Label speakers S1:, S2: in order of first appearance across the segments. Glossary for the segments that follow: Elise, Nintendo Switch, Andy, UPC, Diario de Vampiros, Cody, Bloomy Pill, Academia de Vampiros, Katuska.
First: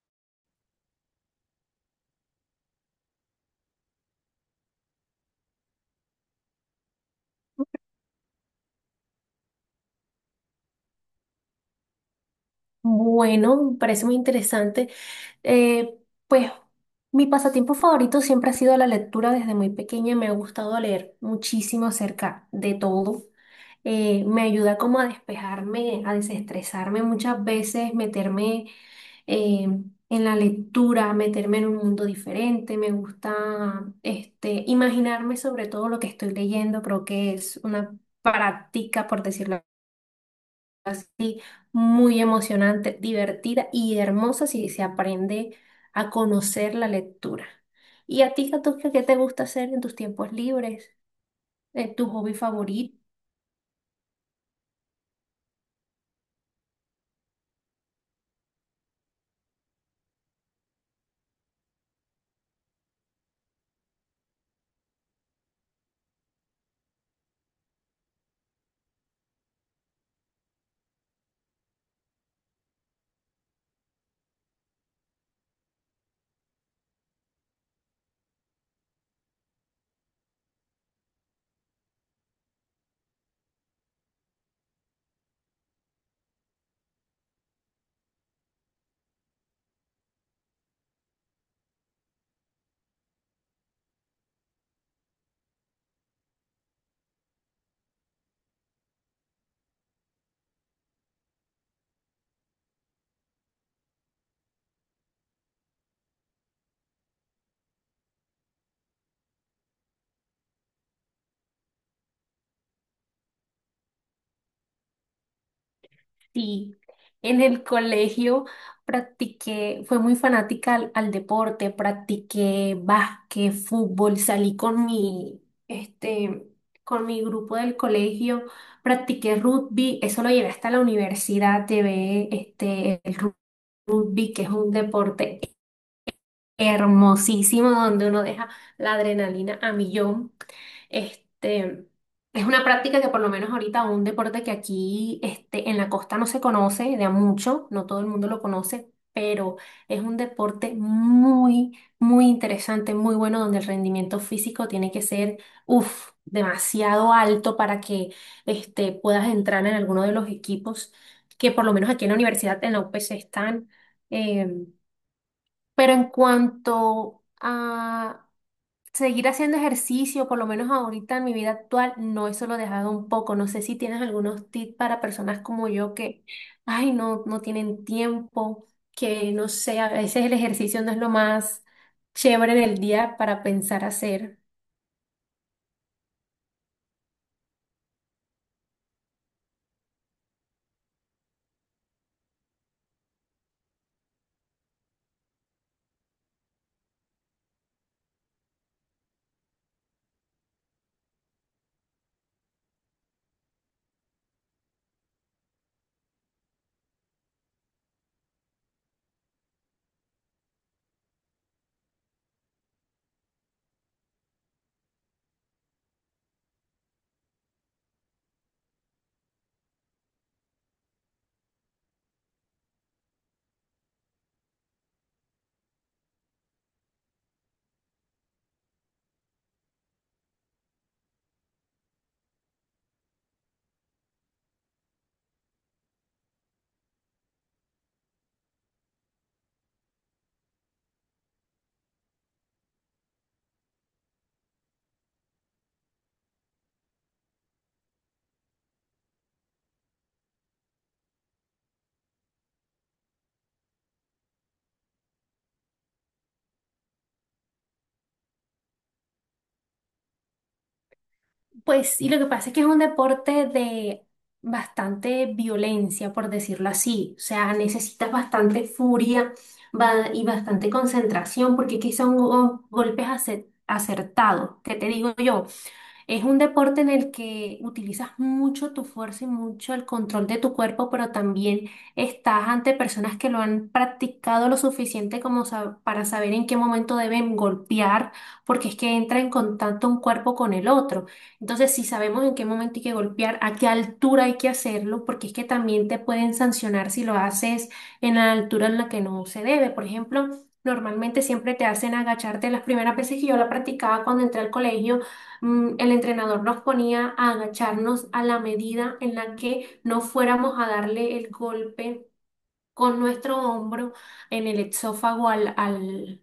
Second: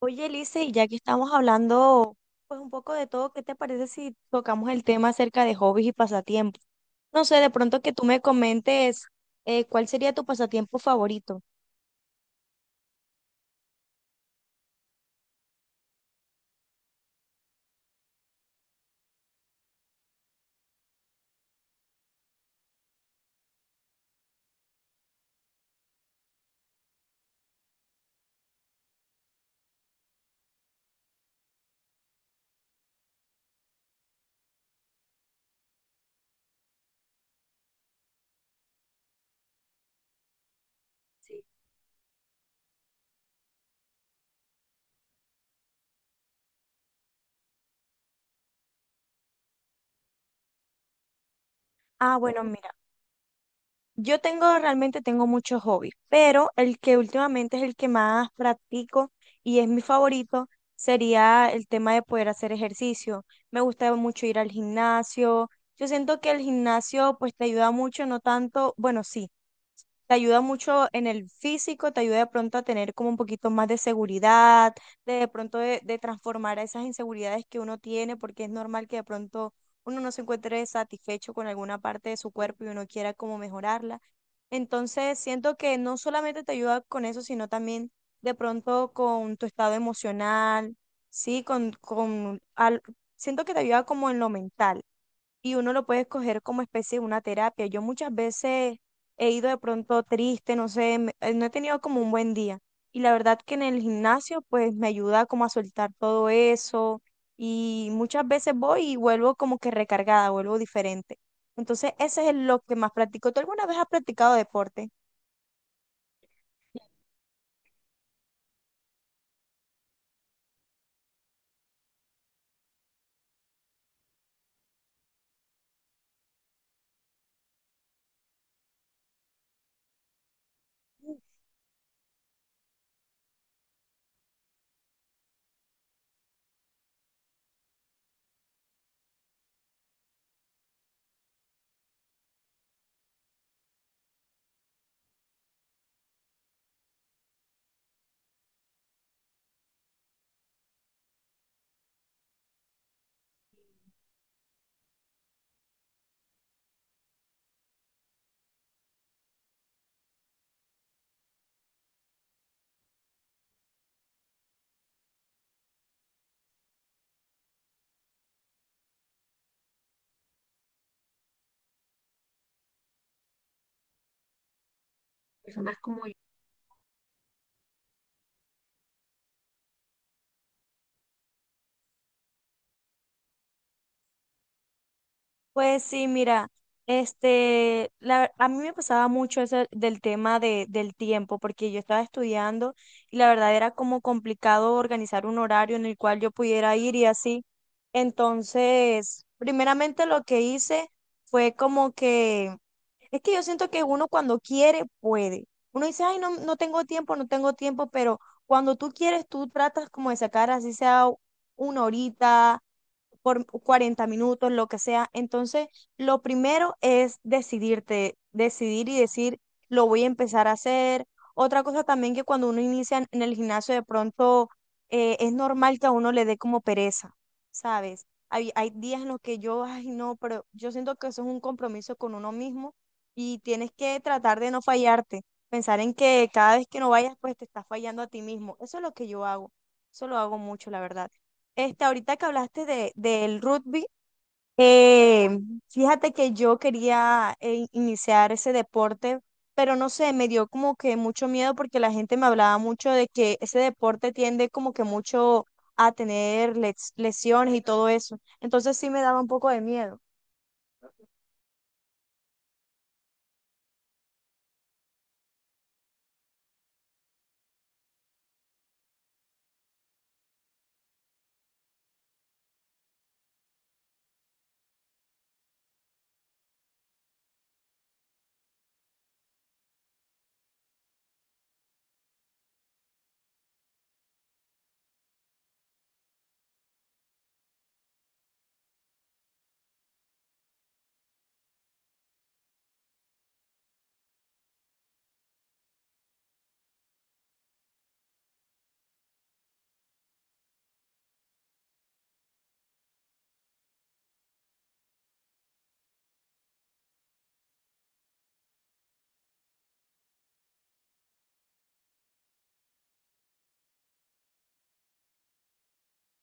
S1: Oye, Elise, y ya que estamos hablando pues un poco de todo, ¿qué te parece si tocamos el tema acerca de hobbies y pasatiempos? No sé, de pronto que tú me comentes cuál sería tu pasatiempo favorito.
S2: Bueno, me parece muy interesante. Eh, pues mi pasatiempo favorito siempre ha sido la lectura desde muy pequeña. Me ha gustado leer muchísimo acerca de todo. Me ayuda como a despejarme, a desestresarme muchas veces, meterme eh, en la lectura, meterme en un mundo diferente. Me gusta imaginarme sobre todo lo que estoy leyendo. Creo que es una práctica, por decirlo así, muy emocionante, divertida y hermosa si se aprende a conocer la lectura. ¿Y a ti, Katuska, qué te gusta hacer en tus tiempos libres? ¿Tu
S1: Ah,
S2: hobby
S1: bueno, mira,
S2: favorito?
S1: yo tengo realmente tengo muchos hobbies, pero el que últimamente es el que más practico y es mi favorito sería el tema de poder hacer ejercicio. Me gusta mucho ir al gimnasio. Yo siento que el gimnasio pues te ayuda mucho, no tanto, bueno, sí. Te ayuda mucho en el físico, te ayuda de pronto a tener como un poquito más de seguridad, de pronto de transformar esas inseguridades que uno tiene, porque es normal que de pronto uno no se encuentre satisfecho con alguna parte de su cuerpo y uno quiera como mejorarla. Entonces, siento que no solamente te ayuda con eso, sino también de pronto con tu estado emocional, sí, siento que te ayuda como en lo mental y uno lo puede escoger como especie de una terapia. Yo muchas veces he ido de pronto triste, no sé, no he tenido como un buen día. Y la verdad que en el gimnasio pues me ayuda como a soltar todo eso y muchas veces voy y vuelvo como que recargada, vuelvo diferente. Entonces, ese es lo que más practico. ¿Tú alguna vez has practicado deporte?
S2: Sí. En el colegio practiqué, fue muy fanática al deporte, practiqué básquet, fútbol, salí este, con mi grupo del colegio, practiqué rugby, eso lo llevé hasta la universidad, llevé el rugby, que es un deporte hermosísimo donde uno deja la adrenalina a millón. Este, es una práctica que por lo menos ahorita un deporte que aquí en la costa no se conoce de a mucho, no todo el mundo lo conoce, pero es un deporte muy, muy interesante, muy bueno donde el rendimiento físico tiene que ser, uff, demasiado alto para que puedas entrar en alguno de los equipos que por lo menos aquí en la universidad, en la UPC están. em, pero en cuanto a seguir haciendo ejercicio, por lo menos ahorita en mi vida actual, no, eso lo he dejado un poco. No sé si tienes algunos tips para personas como yo que, ay, no, no tienen tiempo, que no sé, a veces el ejercicio no es lo más chévere del día para pensar hacer.
S1: Pues sí, mira, a mí me pasaba mucho eso del tema del tiempo, porque yo estaba estudiando y la verdad era como complicado organizar un horario en el cual yo pudiera ir y así. Entonces, primeramente lo que hice fue como que, es que yo siento que uno cuando quiere puede. Uno dice, ay, no, no tengo tiempo, pero cuando tú quieres, tú tratas como de sacar así sea una horita por 40 minutos, lo que sea. Entonces, lo primero es decidirte, decidir y decir, lo voy a empezar a hacer. Otra cosa también que cuando uno inicia en el gimnasio, de pronto es normal que a uno le dé como pereza, ¿sabes? Hay días en los que yo, ay, no, pero yo siento que eso es un compromiso con uno mismo y tienes que tratar de no fallarte, pensar en que cada vez que no vayas, pues te estás fallando a ti mismo. Eso es lo que yo hago, eso lo hago mucho, la verdad. Este, ahorita que hablaste del rugby, eh, fíjate que yo quería iniciar ese deporte, pero no sé, me dio como que mucho miedo porque la gente me hablaba mucho de que ese deporte tiende como que mucho a tener lesiones y todo eso. Entonces sí me daba un poco de miedo.
S2: Pues, y lo que pasa es que es un deporte de bastante violencia, por decirlo así. O sea, necesitas bastante furia y bastante concentración, porque aquí son golpes acertados. ¿Qué te digo yo? Es un deporte en el que utilizas mucho tu fuerza y mucho el control de tu cuerpo, pero también estás ante personas que lo han practicado lo suficiente como para saber en qué momento deben golpear, porque es que entra en contacto un cuerpo con el otro. Entonces, si sabemos en qué momento hay que golpear, a qué altura hay que hacerlo, porque es que también te pueden sancionar si lo haces en la altura en la que no se debe. Por ejemplo, normalmente siempre te hacen agacharte las primeras veces que yo la practicaba cuando entré al colegio. El entrenador nos ponía a agacharnos a la medida en la que no fuéramos a darle el golpe con nuestro hombro en el exófago al, al,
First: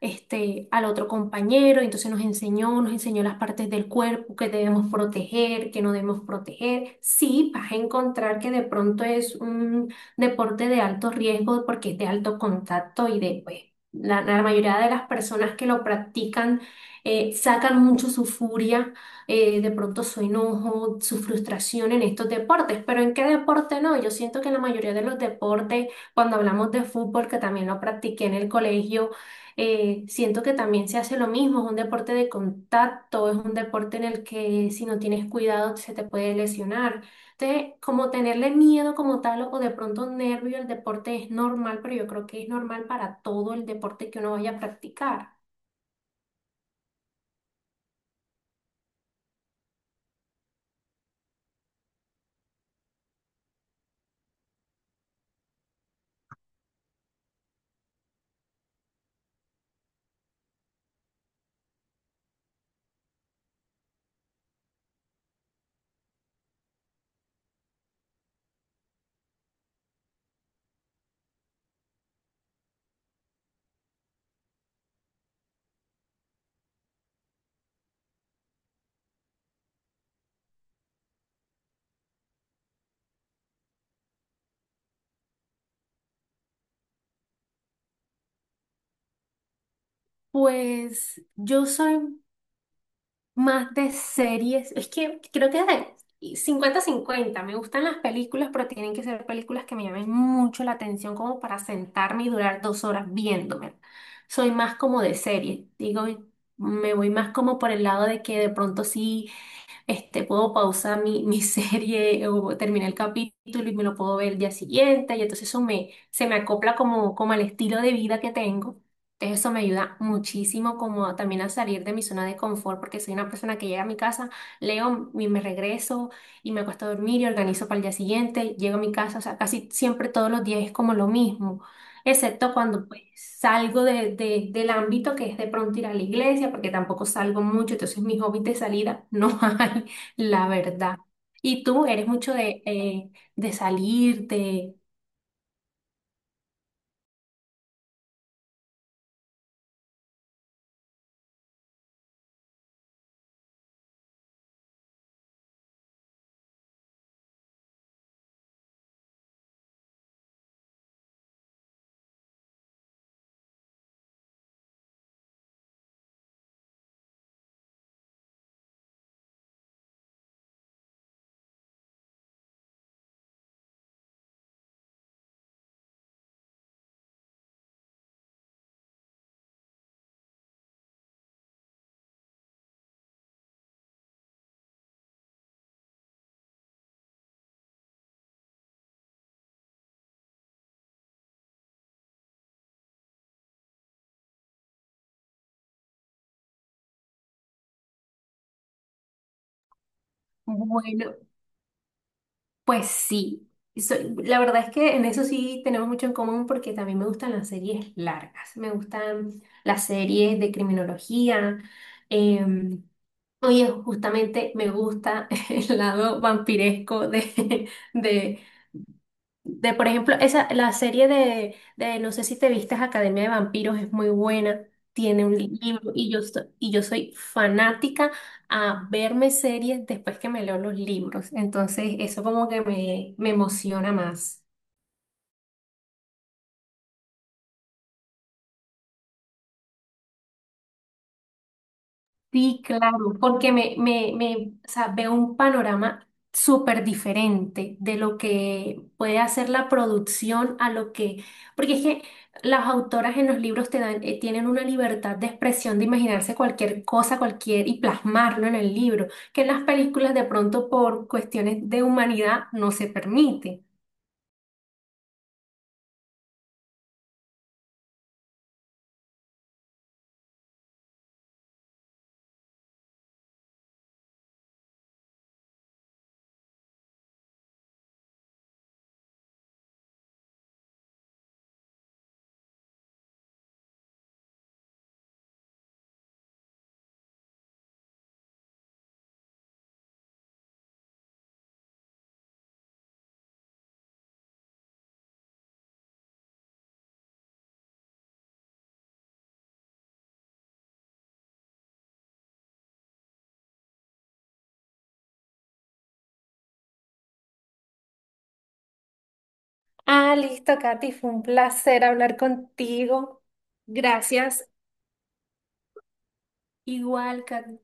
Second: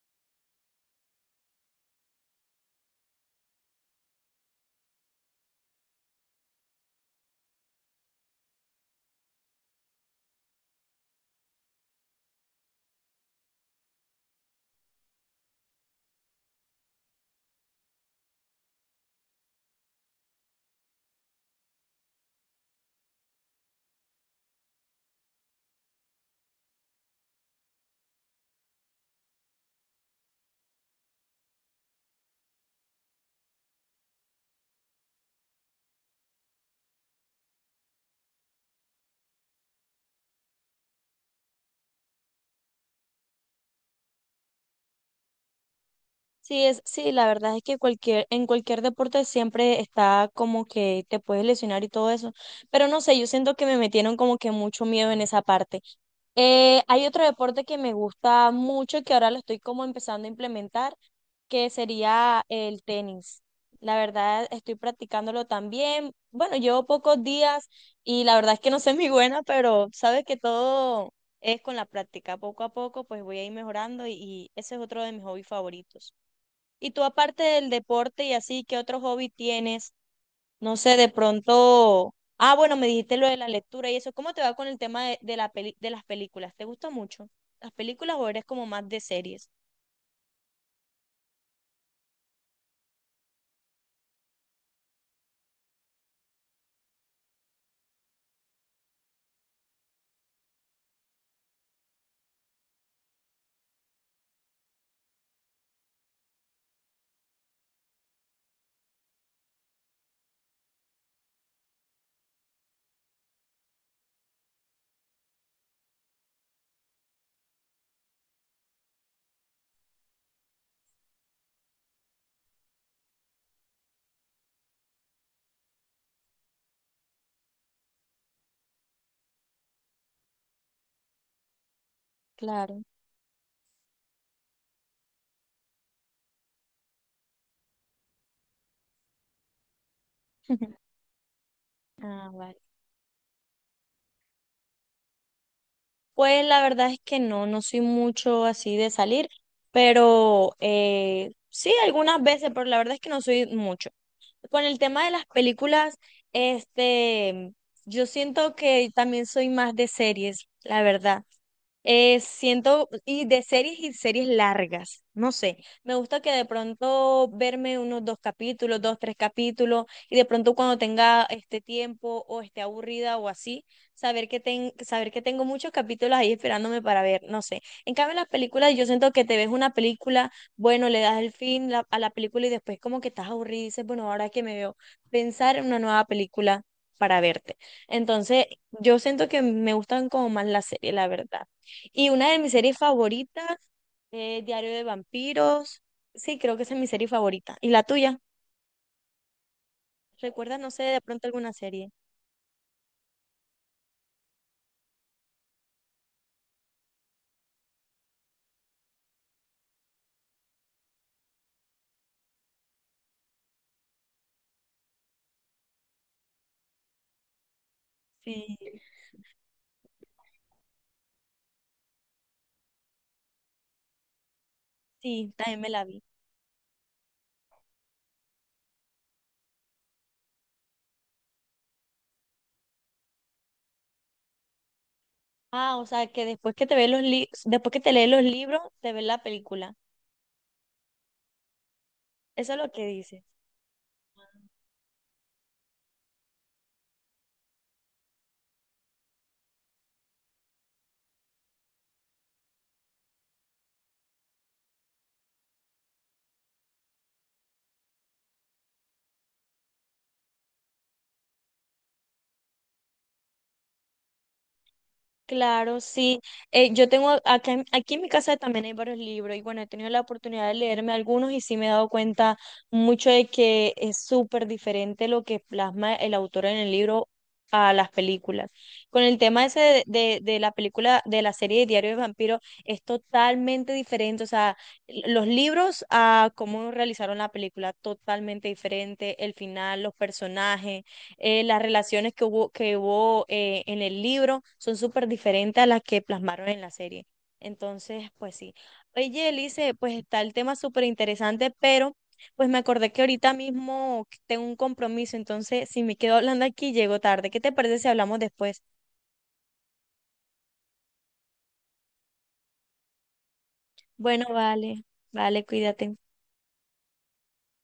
S2: este, al otro compañero. Entonces nos enseñó las partes del cuerpo que debemos proteger, que no debemos proteger. Sí, vas a encontrar que de pronto es un deporte de alto riesgo porque es de alto contacto y de, pues, la mayoría de las personas que lo practican sacan mucho su furia, de pronto su enojo, su frustración en estos deportes, pero ¿en qué deporte no? Yo siento que en la mayoría de los deportes cuando hablamos de fútbol, que también lo practiqué en el colegio, siento que también se hace lo mismo, es un deporte de contacto, es un deporte en el que si no tienes cuidado se te puede lesionar. Entonces, como tenerle miedo como tal o de pronto nervio al deporte es normal, pero yo creo que es normal para todo el deporte que uno vaya a practicar.
S1: Sí, sí, la verdad es que en cualquier deporte siempre está como que te puedes lesionar y todo eso. Pero no sé, yo siento que me metieron como que mucho miedo en esa parte. Hay otro deporte que me gusta mucho y que ahora lo estoy como empezando a implementar, que sería el tenis. La verdad, estoy practicándolo también. Bueno, llevo pocos días y la verdad es que no soy muy buena, pero sabes que todo es con la práctica. Poco a poco, pues voy a ir mejorando y ese es otro de mis hobbies favoritos. Y tú aparte del deporte y así, ¿qué otro hobby tienes? No sé, de pronto... Ah, bueno, me dijiste lo de la lectura y eso. ¿Cómo te va con el tema de la de las películas? ¿Te gusta mucho las películas o eres como más de series?
S2: Pues yo soy más de series. Es que creo que de 50 cincuenta. Me gustan las películas, pero tienen que ser películas que me llamen mucho la atención como para sentarme y durar dos horas viéndome. Soy más como de serie. Digo, me voy más como por el lado de que de pronto sí. Puedo pausar mi serie o terminar el capítulo y me lo puedo ver el día siguiente. Y entonces eso me, se me acopla como, como al estilo de vida que tengo. Entonces eso me ayuda muchísimo como a- también a salir de mi zona de confort porque soy una persona que llega a mi casa, leo y me regreso y me acuesto a dormir y organizo para el día siguiente. Llego a mi casa, o sea, casi siempre todos los días es como lo mismo excepto
S1: Claro.
S2: cuando pues, salgo del ámbito que es de pronto ir a la iglesia, porque tampoco salgo mucho, entonces mis hobbies de salida no hay, la verdad. ¿Y tú eres
S1: Ah,
S2: mucho
S1: vale.
S2: de salir, de...
S1: Pues la verdad es que no, no soy mucho así de salir, pero sí algunas veces, pero la verdad es que no soy mucho. Con el tema de las películas, este, yo siento que también soy más de series, la verdad. Siento, y de series y series largas, no sé, me gusta que de pronto verme unos dos capítulos, dos, tres capítulos, y de pronto cuando tenga este tiempo o esté aburrida o así, saber que, ten, saber que tengo muchos capítulos ahí esperándome para ver, no sé. En cambio, en las películas yo siento que te ves una película, bueno, le das el fin a la película y después como que estás aburrida y dices, bueno, ahora que me veo, pensar en una nueva película para verte. Entonces, yo siento que me gustan como más las series, la verdad. Y una de mis series favoritas es Diario de Vampiros. Sí, creo que esa es mi serie favorita. ¿Y la tuya? ¿Recuerdas, no sé, de
S2: Bueno,
S1: pronto alguna serie?
S2: pues sí. Soy- la verdad es que en eso sí tenemos mucho en común porque también me gustan las series largas, me gustan las series de criminología. em, Oye, justamente me gusta el lado vampiresco de,
S1: Sí.
S2: Por ejemplo, esa, la serie no sé si te vistes, Academia de Vampiros es muy buena, tiene
S1: Sí,
S2: un
S1: también me la
S2: libro
S1: vi.
S2: y yo, so- y yo soy fanática a verme series después que me leo los libros, entonces eso como que me emociona más.
S1: Ah, o sea, que después que te ves los después que te lees los libros, te ves la película. Eso es
S2: Sí,
S1: lo que
S2: claro,
S1: dices.
S2: porque o sea, veo un panorama súper diferente de lo que puede hacer la producción a lo que, porque es que las autoras en los libros te dan, tienen una libertad de expresión, de imaginarse cualquier cosa, y plasmarlo en el libro, que en las películas de pronto por cuestiones de humanidad no se permite.
S1: Claro, sí. Yo tengo acá, aquí en mi casa también hay varios libros y bueno, he tenido la oportunidad de leerme algunos y sí me he dado cuenta mucho de que es súper diferente lo que plasma el autor en el libro a las películas. Con el tema ese de la película, de la serie de Diario de Vampiro, es totalmente diferente. O sea, los libros a cómo realizaron la película, totalmente diferente. El final, los personajes las relaciones que hubo, que hubo en el libro son súper diferentes a las que plasmaron en la serie. Entonces, pues sí. Oye, Elise, pues está el tema súper interesante, pero pues me acordé que ahorita mismo tengo un compromiso, entonces si me quedo hablando aquí llego tarde. ¿Qué te parece si hablamos después?
S2: Ah, listo, Katy, fue un placer hablar contigo.
S1: Bueno,
S2: Gracias.
S1: vale, vale, cuídate.
S2: Igual, Katy.